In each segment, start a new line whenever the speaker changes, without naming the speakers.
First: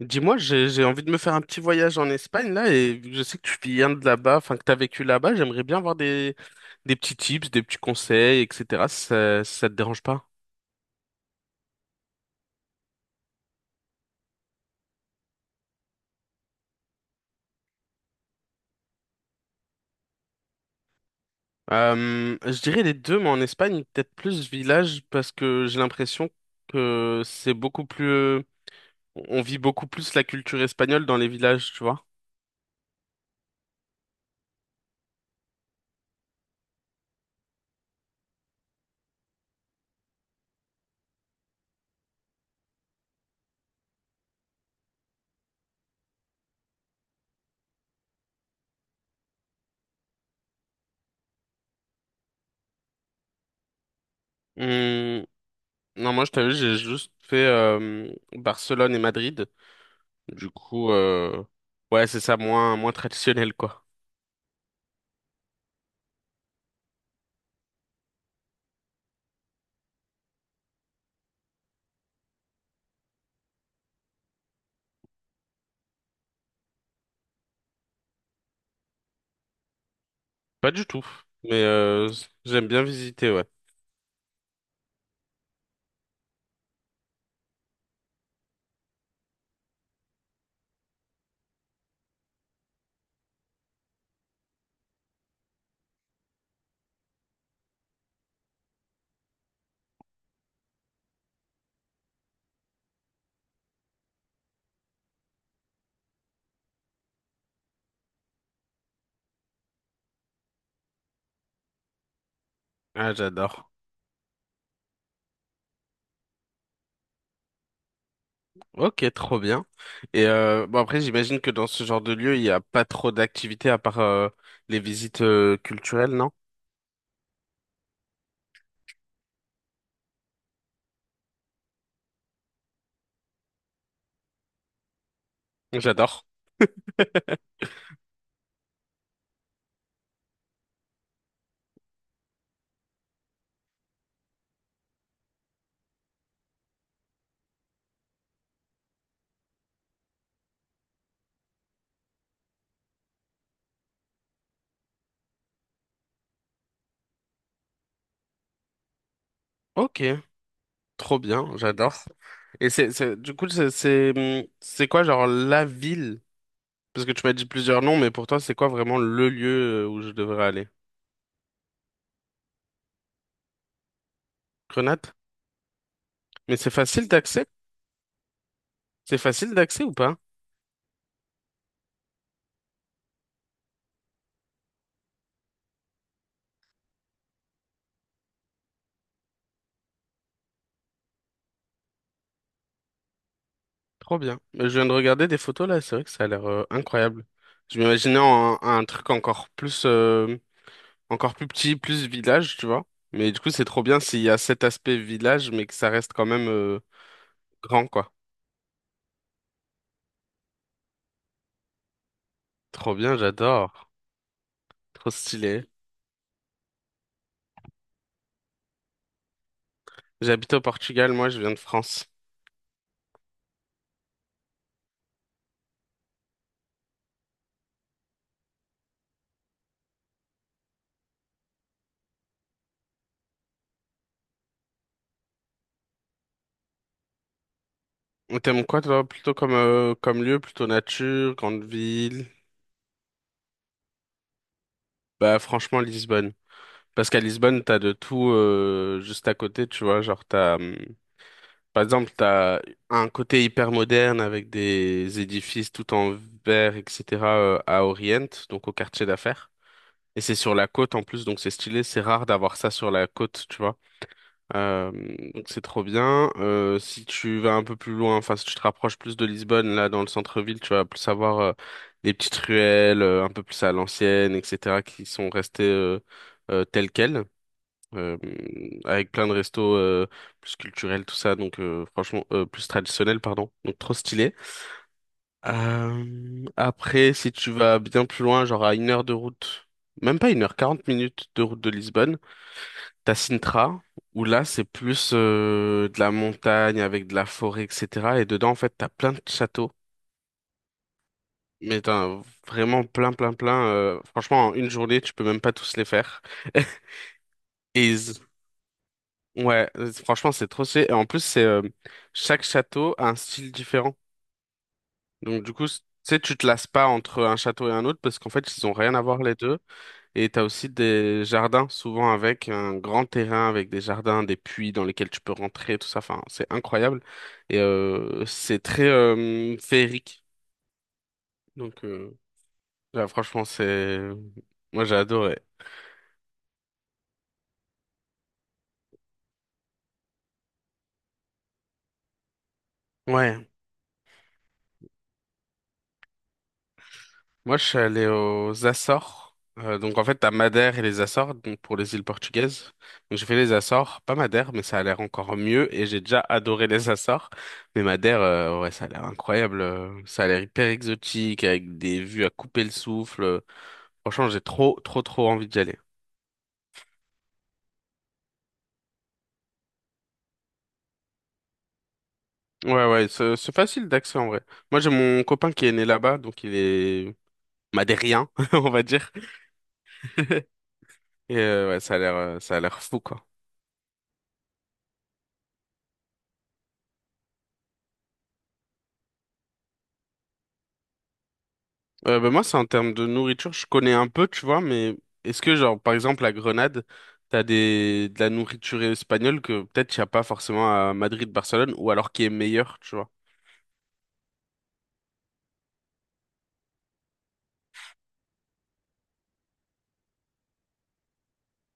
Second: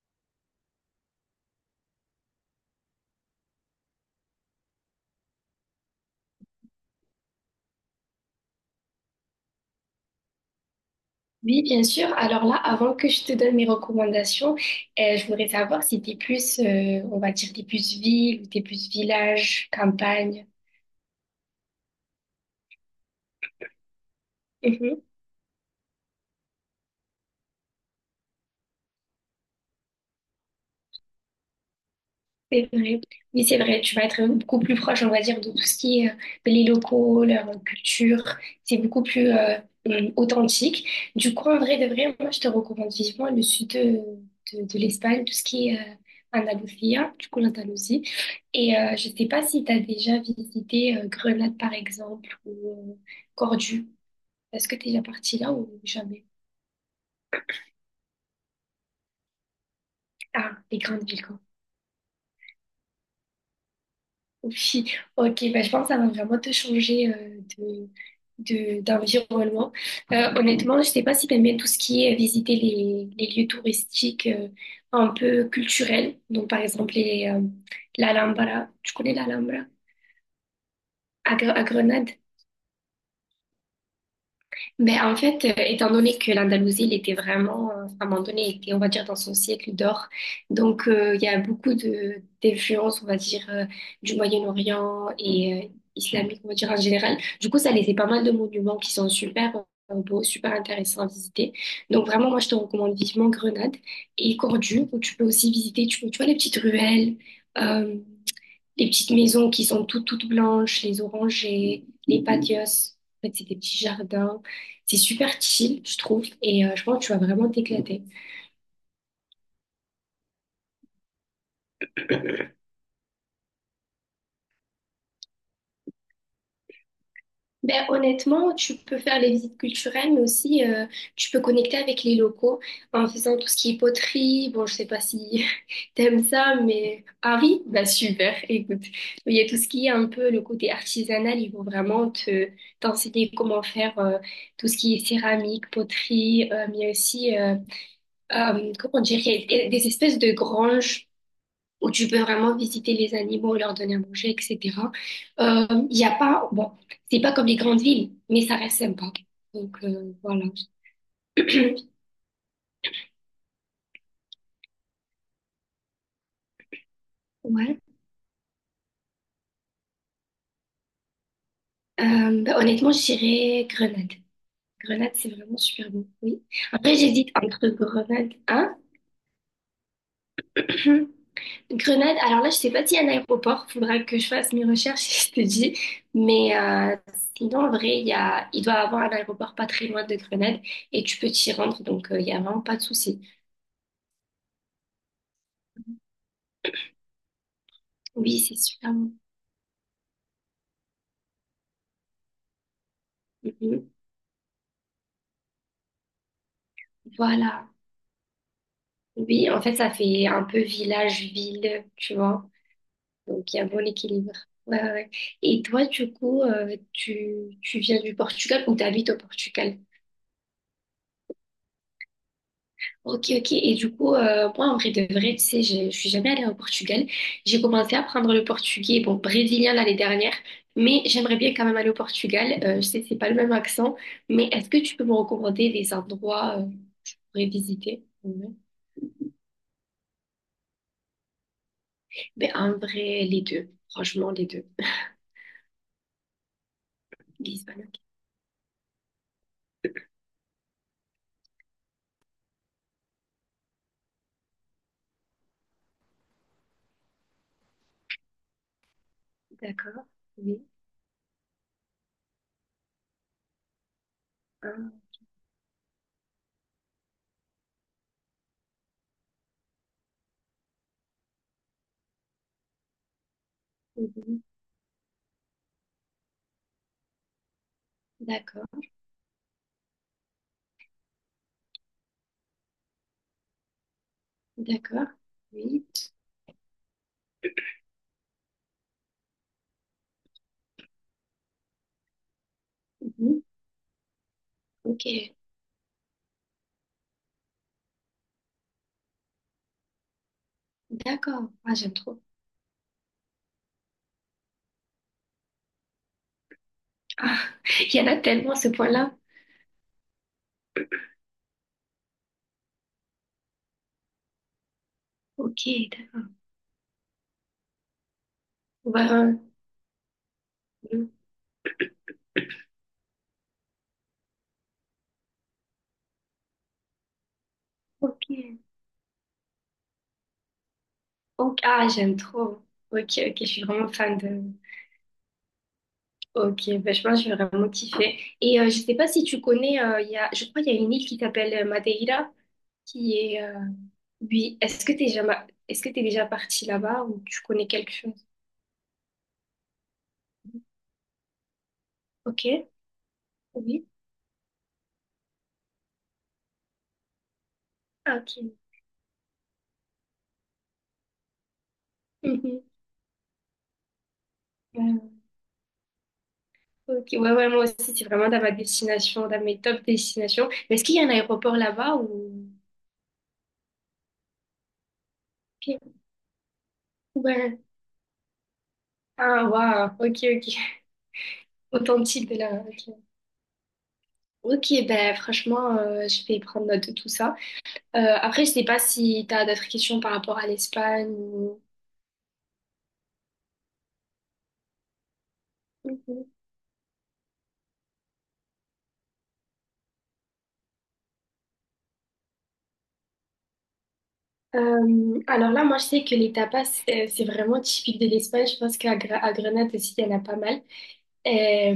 Dis-moi, j'ai envie de me faire un petit voyage en Espagne là et vu que je sais que tu viens de là-bas, enfin que t'as vécu là-bas, j'aimerais bien avoir des petits tips, des petits conseils, etc. Si ça te dérange pas?
Oui, bien sûr. Alors là, avant que je te donne mes recommandations, je voudrais savoir si t'es plus, on va dire, t'es plus ville ou t'es plus village, campagne.
Je dirais les deux, mais en Espagne peut-être plus village parce que j'ai l'impression que c'est beaucoup plus, on vit beaucoup plus la culture espagnole dans les villages, tu vois.
C'est vrai. Oui, c'est vrai. Tu vas être beaucoup plus proche, on va dire, de tout ce qui est les locaux, leur culture. C'est beaucoup plus authentique. Du coup, en vrai de vrai, moi, je te recommande vivement le sud de l'Espagne, tout ce qui est Andalusia, du coup, l'Andalousie. Et je sais pas si tu as déjà visité Grenade, par exemple, ou Cordoue. Est-ce que tu es déjà
Hum,
parti là ou
non, moi
jamais?
je t'avoue, j'ai juste fait Barcelone et Madrid. Du
Ah, les
coup,
grandes villes, quoi.
euh, ouais, c'est ça, moins traditionnel quoi.
Oui, ok, bah, je pense que ça va vraiment te changer d'environnement. Honnêtement, je sais pas si t'aimes bien tout ce qui est visiter les lieux touristiques un peu culturels. Donc, par exemple, l'Alhambra. Tu connais l'Alhambra?
Pas du tout, mais
À Grenade?
j'aime bien visiter, ouais.
Mais en fait, étant donné que l'Andalousie, elle était vraiment, à un moment donné, elle était, on va dire, dans son siècle d'or. Donc, il y a beaucoup de d'influences, on va dire, du Moyen-Orient et islamique, on va dire, en général. Du coup, ça laissait pas mal de monuments qui sont super beaux, super intéressants à visiter. Donc, vraiment, moi, je te recommande vivement Grenade et Cordoue, où tu peux aussi visiter, tu vois, les petites ruelles. euh, les petites maisons qui sont toutes blanches, les orangers, les patios.
Ah,
En fait, c'est des
j'adore.
petits jardins. C'est super chill, je trouve, et je pense que tu vas vraiment t'éclater.
Ok, trop bien. Et bon après, j'imagine que dans ce genre de lieu, il n'y a pas trop d'activités à part les visites culturelles, non?
Ben, honnêtement, tu peux faire les visites culturelles, mais aussi tu peux connecter avec les locaux en faisant tout ce qui est poterie. Bon, je sais pas si
J'adore.
t'aimes ça, mais ah oui, ben super, écoute. Il y a tout ce qui est un peu le côté artisanal, ils vont vraiment te t'enseigner comment faire tout ce qui est céramique, poterie, mais aussi... comment dire, il y a des espèces de granges où tu peux vraiment visiter les animaux, leur donner à manger, etc. Il y a pas, bon, c'est pas comme les grandes villes, mais ça reste sympa. Donc
Ok,
voilà.
trop bien, j'adore. Et c'est, du coup, c'est quoi, genre, la ville? Parce que tu m'as dit
Ouais.
plusieurs noms, mais pour toi, c'est quoi vraiment le lieu où je devrais aller?
Bah, honnêtement, je dirais Grenade. Grenade,
Grenade?
c'est vraiment super bon. Oui.
Mais c'est
Après,
facile
j'hésite
d'accès?
entre Grenade, hein?
C'est facile d'accès ou pas?
Grenade, alors là, je sais pas s'il y a un aéroport, faudra que je fasse mes recherches, je te dis. Mais sinon, en vrai, il doit y avoir un aéroport pas très loin de Grenade et tu peux t'y rendre, donc il y a vraiment pas de souci.
Trop bien. Je viens de regarder des photos là, c'est vrai que ça a l'air incroyable. Je m'imaginais
Oui, c'est
un
super.
truc
Bon.
encore plus petit, plus village, tu vois. Mais du coup, c'est trop
Mhm.
bien s'il y a cet aspect village, mais que ça reste quand même
Voilà.
grand, quoi.
Oui, en fait, ça fait un peu village-ville, tu vois.
Trop bien,
Donc, il y a un bon
j'adore.
équilibre. Ouais, ouais, ouais.
Trop
Et
stylé.
toi, du coup, tu viens du Portugal ou t'habites au Portugal?
J'habite au Portugal, moi, je viens de France.
Ok, ok. Et du coup, moi, en vrai de vrai, tu sais, je suis jamais allée au Portugal. J'ai commencé à apprendre le portugais, bon, brésilien l'année dernière, mais j'aimerais bien quand même aller au Portugal. Je sais que c'est pas le même accent, mais est-ce que tu peux me recommander des endroits pour y visiter? Ouais.
T'aimes quoi, toi, plutôt comme, comme lieu, plutôt nature, grande ville?
Ben, en vrai, les deux. Franchement, les deux.
Bah, franchement, Lisbonne. Parce qu'à Lisbonne, t'as
Lisbonne,
de
ok.
tout juste à côté, tu vois. Genre, t'as. Par exemple, t'as un côté hyper moderne avec des édifices tout en verre, etc. À Orient, donc au quartier d'affaires.
D'accord.
Et c'est sur
Oui.
la côte en plus, donc c'est stylé. C'est rare d'avoir ça sur la côte, tu vois. Euh,
Ah,
donc c'est trop bien. Si tu vas un peu plus loin, enfin si tu te rapproches plus de Lisbonne, là dans le centre-ville, tu vas plus avoir des petites ruelles un peu plus à l'ancienne,
mhm.
etc. qui sont restées telles quelles euh,
D'accord.
avec plein de restos plus culturels, tout ça, donc franchement, plus traditionnels, pardon, donc trop stylé.
D'accord. Oui.
Après, si tu vas bien plus loin, genre à 1 heure de route, même pas une heure, 40 minutes de route de Lisbonne, t'as
Mhm.
Sintra, où là, c'est plus
Ok.
de la montagne avec de la forêt, etc. Et dedans, en fait, t'as plein de châteaux.
D'accord. Ah,
Mais
j'aime
t'as
trop.
vraiment plein, plein, plein. Franchement, en 1 journée, tu peux même pas tous les faire.
Ah,
Et
il y en
ils
a tellement ce point-là.
Ouais, franchement, c'est trop stylé. Et en plus, c'est chaque château a un style différent. Donc, du
Ok.
coup, tu sais, tu te lasses pas entre un château et un autre parce qu'en fait, ils ont rien à
Bah,
voir les deux. Et t'as aussi des jardins, souvent avec un grand terrain, avec des jardins, des puits dans lesquels tu peux rentrer, tout ça. Enfin, c'est incroyable. Et
ok.
c'est très féerique.
Ok,
Donc,
ah,
euh,
j'aime trop.
là,
Ok, ok, je
franchement,
suis vraiment
c'est...
fan de.
Moi, j'ai adoré.
Ok, bah, je pense que je vais vraiment kiffer. Et je sais pas si tu connais, je crois qu'il y a une île qui s'appelle Madeira, qui est.
Ouais.
Oui, est-ce que t'es jamais... est-ce que t'es déjà parti là-bas ou tu
Moi, je
connais
suis
quelque
allé
chose?
aux Açores. Donc, en fait, t'as Madère et les Açores, donc pour les îles
Ok,
portugaises. Donc, j'ai fait les
oui.
Açores, pas Madère, mais ça a l'air encore mieux. Et j'ai déjà adoré les Açores. Mais
Ah,
Madère,
ok.
ouais, ça a l'air incroyable. Ça a l'air hyper exotique, avec des vues à
Mhm.
couper le souffle. Franchement, j'ai trop,
Ouais,
trop, trop envie d'y aller.
ok, ouais, ouais, moi aussi, c'est vraiment dans ma destination, dans mes top destinations. Mais est-ce qu'il y a un aéroport là-bas ou.
Ouais, ouais, c'est facile d'accès en vrai. Moi, j'ai mon copain qui est né
Ok.
là-bas, donc il est
Ouais.
madérien, on va dire.
Ah, waouh, ok, ok.
Et ouais,
Authentique de la...
ça a l'air
Ok.
fou, quoi.
Ok, ben franchement, je vais prendre note de tout ça. Après, je sais pas si tu as d'autres questions par rapport à l'Espagne ou...
Moi, c'est en termes de nourriture, je connais un peu, tu vois, mais est-ce que, genre, par exemple,
Mhm.
à Grenade, t'as des... de la nourriture espagnole que peut-être il n'y a pas forcément à Madrid, Barcelone, ou alors qui est meilleure, tu vois?
Alors là, moi, je sais que les tapas, c'est vraiment typique de l'Espagne. Je pense à Grenade aussi, il y en a pas mal. Euh,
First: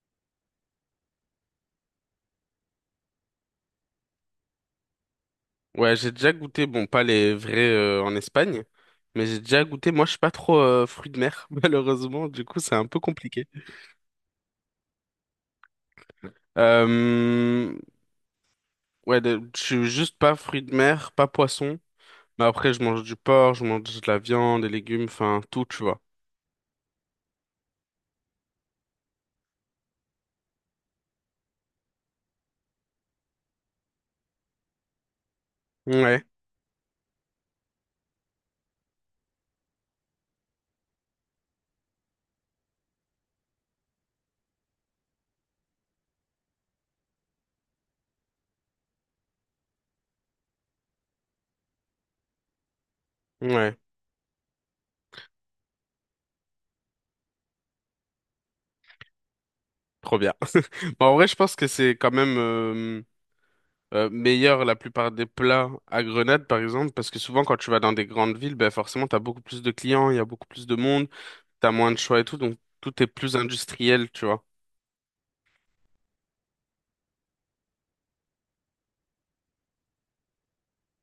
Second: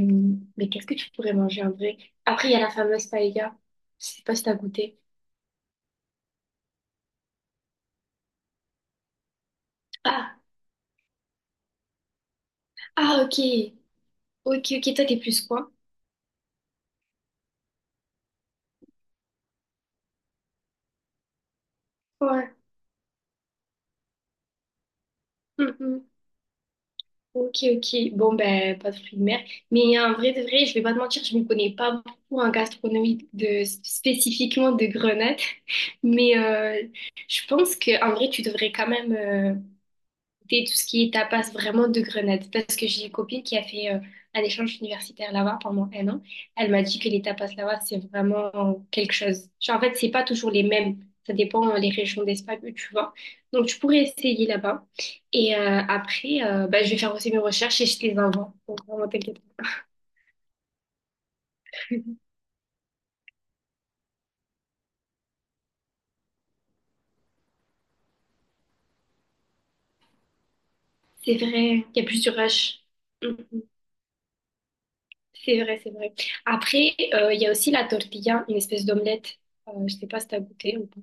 mais qu'est-ce que tu pourrais manger en vrai? Après, il y a la fameuse paella. Je sais pas si t'as goûté.
Ouais, j'ai déjà goûté, bon, pas les vrais en Espagne, mais j'ai déjà goûté, moi, je suis pas
Ah,
trop fruit de mer, malheureusement, du coup, c'est un peu
ah, ok.
compliqué.
Ok, ok, toi, t'es plus quoi?
Euh... Ouais, je suis juste pas fruits de mer, pas poisson, mais
Ouais.
après, je mange du porc, je mange de la viande, des légumes, enfin, tout, tu vois.
Ok, ok. Bon, ben, pas de fruits de mer. Mais en vrai de vrai, je vais pas te mentir, je ne connais pas beaucoup en gastronomie de, spécifiquement de Grenade.
Ouais,
Mais je pense que en vrai, tu devrais quand même goûter tout ce qui est tapas vraiment de Grenade. Parce que j'ai une copine qui a fait un échange universitaire là-bas pendant un an. Elle m'a dit que les tapas là-bas, c'est vraiment quelque chose. Genre, en fait, c'est pas toujours les mêmes. Ça dépend les régions d'Espagne où tu vas. Donc,
ouais.
tu pourrais essayer là-bas. Et bah, je vais faire aussi mes recherches et je te les envoie. Donc, vraiment, t'inquiète.
Trop bien. Bon, en vrai, je pense que c'est quand même meilleur la plupart des plats à Grenade, par exemple, parce que souvent quand tu vas dans des grandes villes, ben forcément, t'as beaucoup plus de clients, il y a beaucoup plus de monde,
C'est
t'as
vrai,
moins
il
de
y a
choix
plus
et
de
tout, donc
rush.
tout est plus
Mhm.
industriel, tu vois.
C'est vrai, c'est vrai. Après, il y a aussi la tortilla, une espèce d'omelette. Je sais pas si t'as goûté ou pas.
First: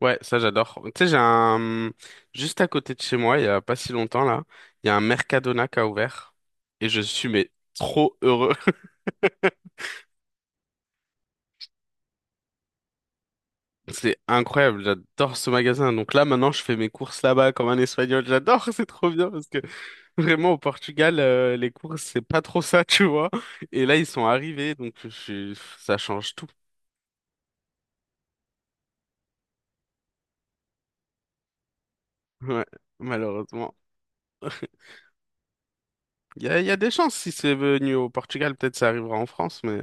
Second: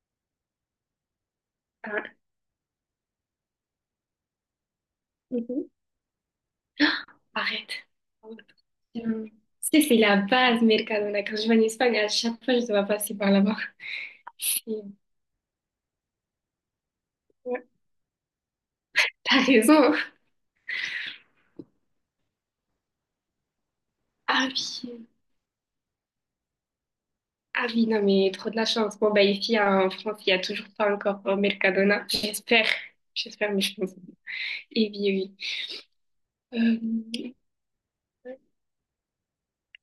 Ouais, ça j'adore. Tu sais, j'ai un...
Ah,
Juste à côté de chez moi, il y a pas si longtemps là, il y a un Mercadona
mhm.
qui a ouvert et je suis mais
Arrête.
trop heureux.
Hum. Tu sais, c'est la base, Mercadona. Quand je vais en Espagne, à chaque fois, je dois passer par là-bas.
C'est
Et,
incroyable, j'adore ce magasin. Donc là, maintenant, je fais mes courses là-bas
ouais,
comme un Espagnol. J'adore, c'est trop bien
t'as
parce que
raison.
vraiment au Portugal, les courses, c'est pas trop ça, tu vois. Et là, ils sont
Ah
arrivés,
oui.
ça change tout.
Ah oui, non, mais trop de la chance. Bon, bah, ici, en France, il n'y a toujours pas encore Mercadona.
Ouais,
J'espère. J'espère, mais
malheureusement.
je pense. Et oui, eh
Il y a des chances si
oui.
c'est venu au
Euh,
Portugal, peut-être ça arrivera en France, mais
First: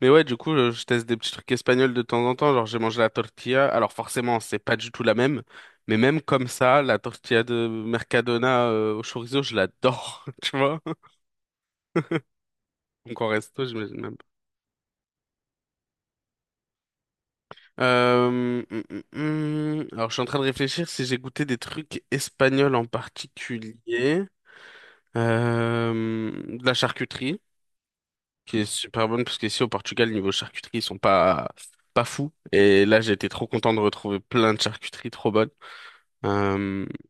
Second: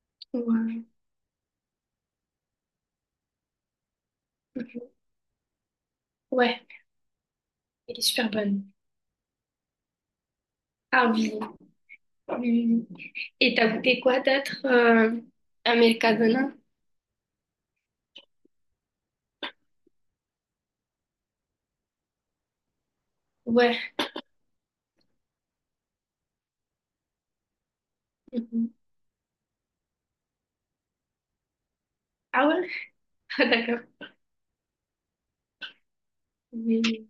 mais ouais, je
ouais.
teste des petits trucs espagnols de temps en temps. Genre, j'ai mangé la tortilla. Alors forcément, c'est pas du tout la même. Mais même comme
Ouais,
ça, la tortilla de
elle est super bonne.
Mercadona au chorizo, je l'adore, tu vois.
Ah oui. Hum.
Donc en
Et
resto,
t'as goûté
j'imagine même
quoi
pas.
d'autre à Mercadona?
Euh, hum, hum, Alors je suis en train de réfléchir si j'ai goûté des trucs espagnols en
Ouais.
particulier. Euh, de la charcuterie, qui est
Mhm.
super bonne, parce qu'ici au Portugal, niveau charcuterie, ils sont pas, pas fous.
Ah ouais?
Et là, j'ai été trop content de
D'accord.
retrouver plein de charcuteries trop bonnes. Euh,
Oui.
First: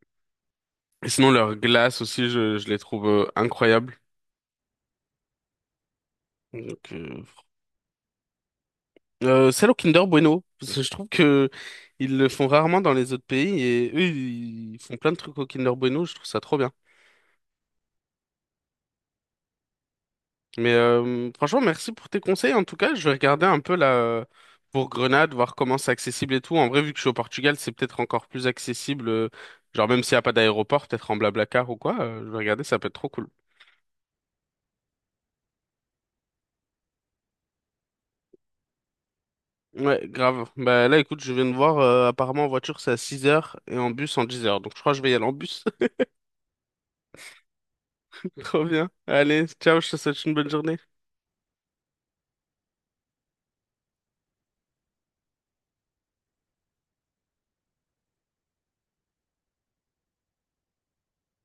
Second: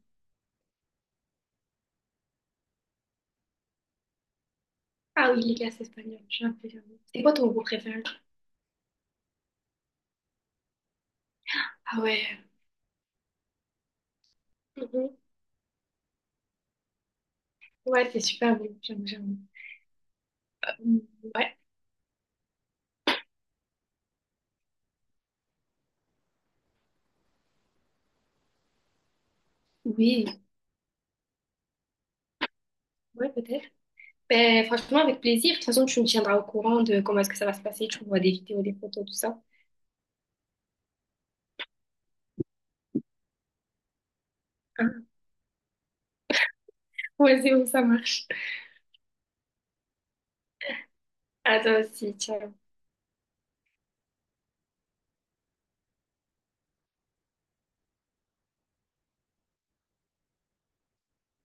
et sinon, leurs glaces aussi, je les trouve incroyables.
Ah oui, les glaces espagnoles, j'aime bien.
Donc,
C'est
euh,
quoi ton goût préféré?
Celle au Kinder Bueno, parce que je trouve que
Ah
ils
ouais.
le font rarement dans les autres pays et eux ils font plein de
Mhm.
trucs au Kinder Bueno, je trouve ça trop bien.
Ouais, c'est super bon, j'aime, j'aime.
Mais
Euh, ouais,
franchement, merci pour tes conseils. En tout cas, je vais regarder un peu là pour Grenade, voir comment c'est accessible et tout. En vrai, vu que je suis au Portugal, c'est peut-être encore plus accessible. Genre même s'il n'y a
oui,
pas d'aéroport, peut-être en Blablacar ou quoi. Je vais regarder, ça peut être trop cool.
ouais, peut-être. Ben, franchement, avec plaisir. De toute façon, tu me tiendras au courant de comment est-ce que ça va se passer. Tu vois des vidéos, des photos, tout ça.
Ouais, grave. Bah là, écoute, je viens de voir. Apparemment, en voiture c'est à 6 heures et en bus en 10 heures. Donc je crois que je
Hein.
vais y aller en bus.
Ouais, c'est où ça marche.
Trop bien. Allez, ciao. Je te souhaite une bonne journée.
À toi aussi, ciao.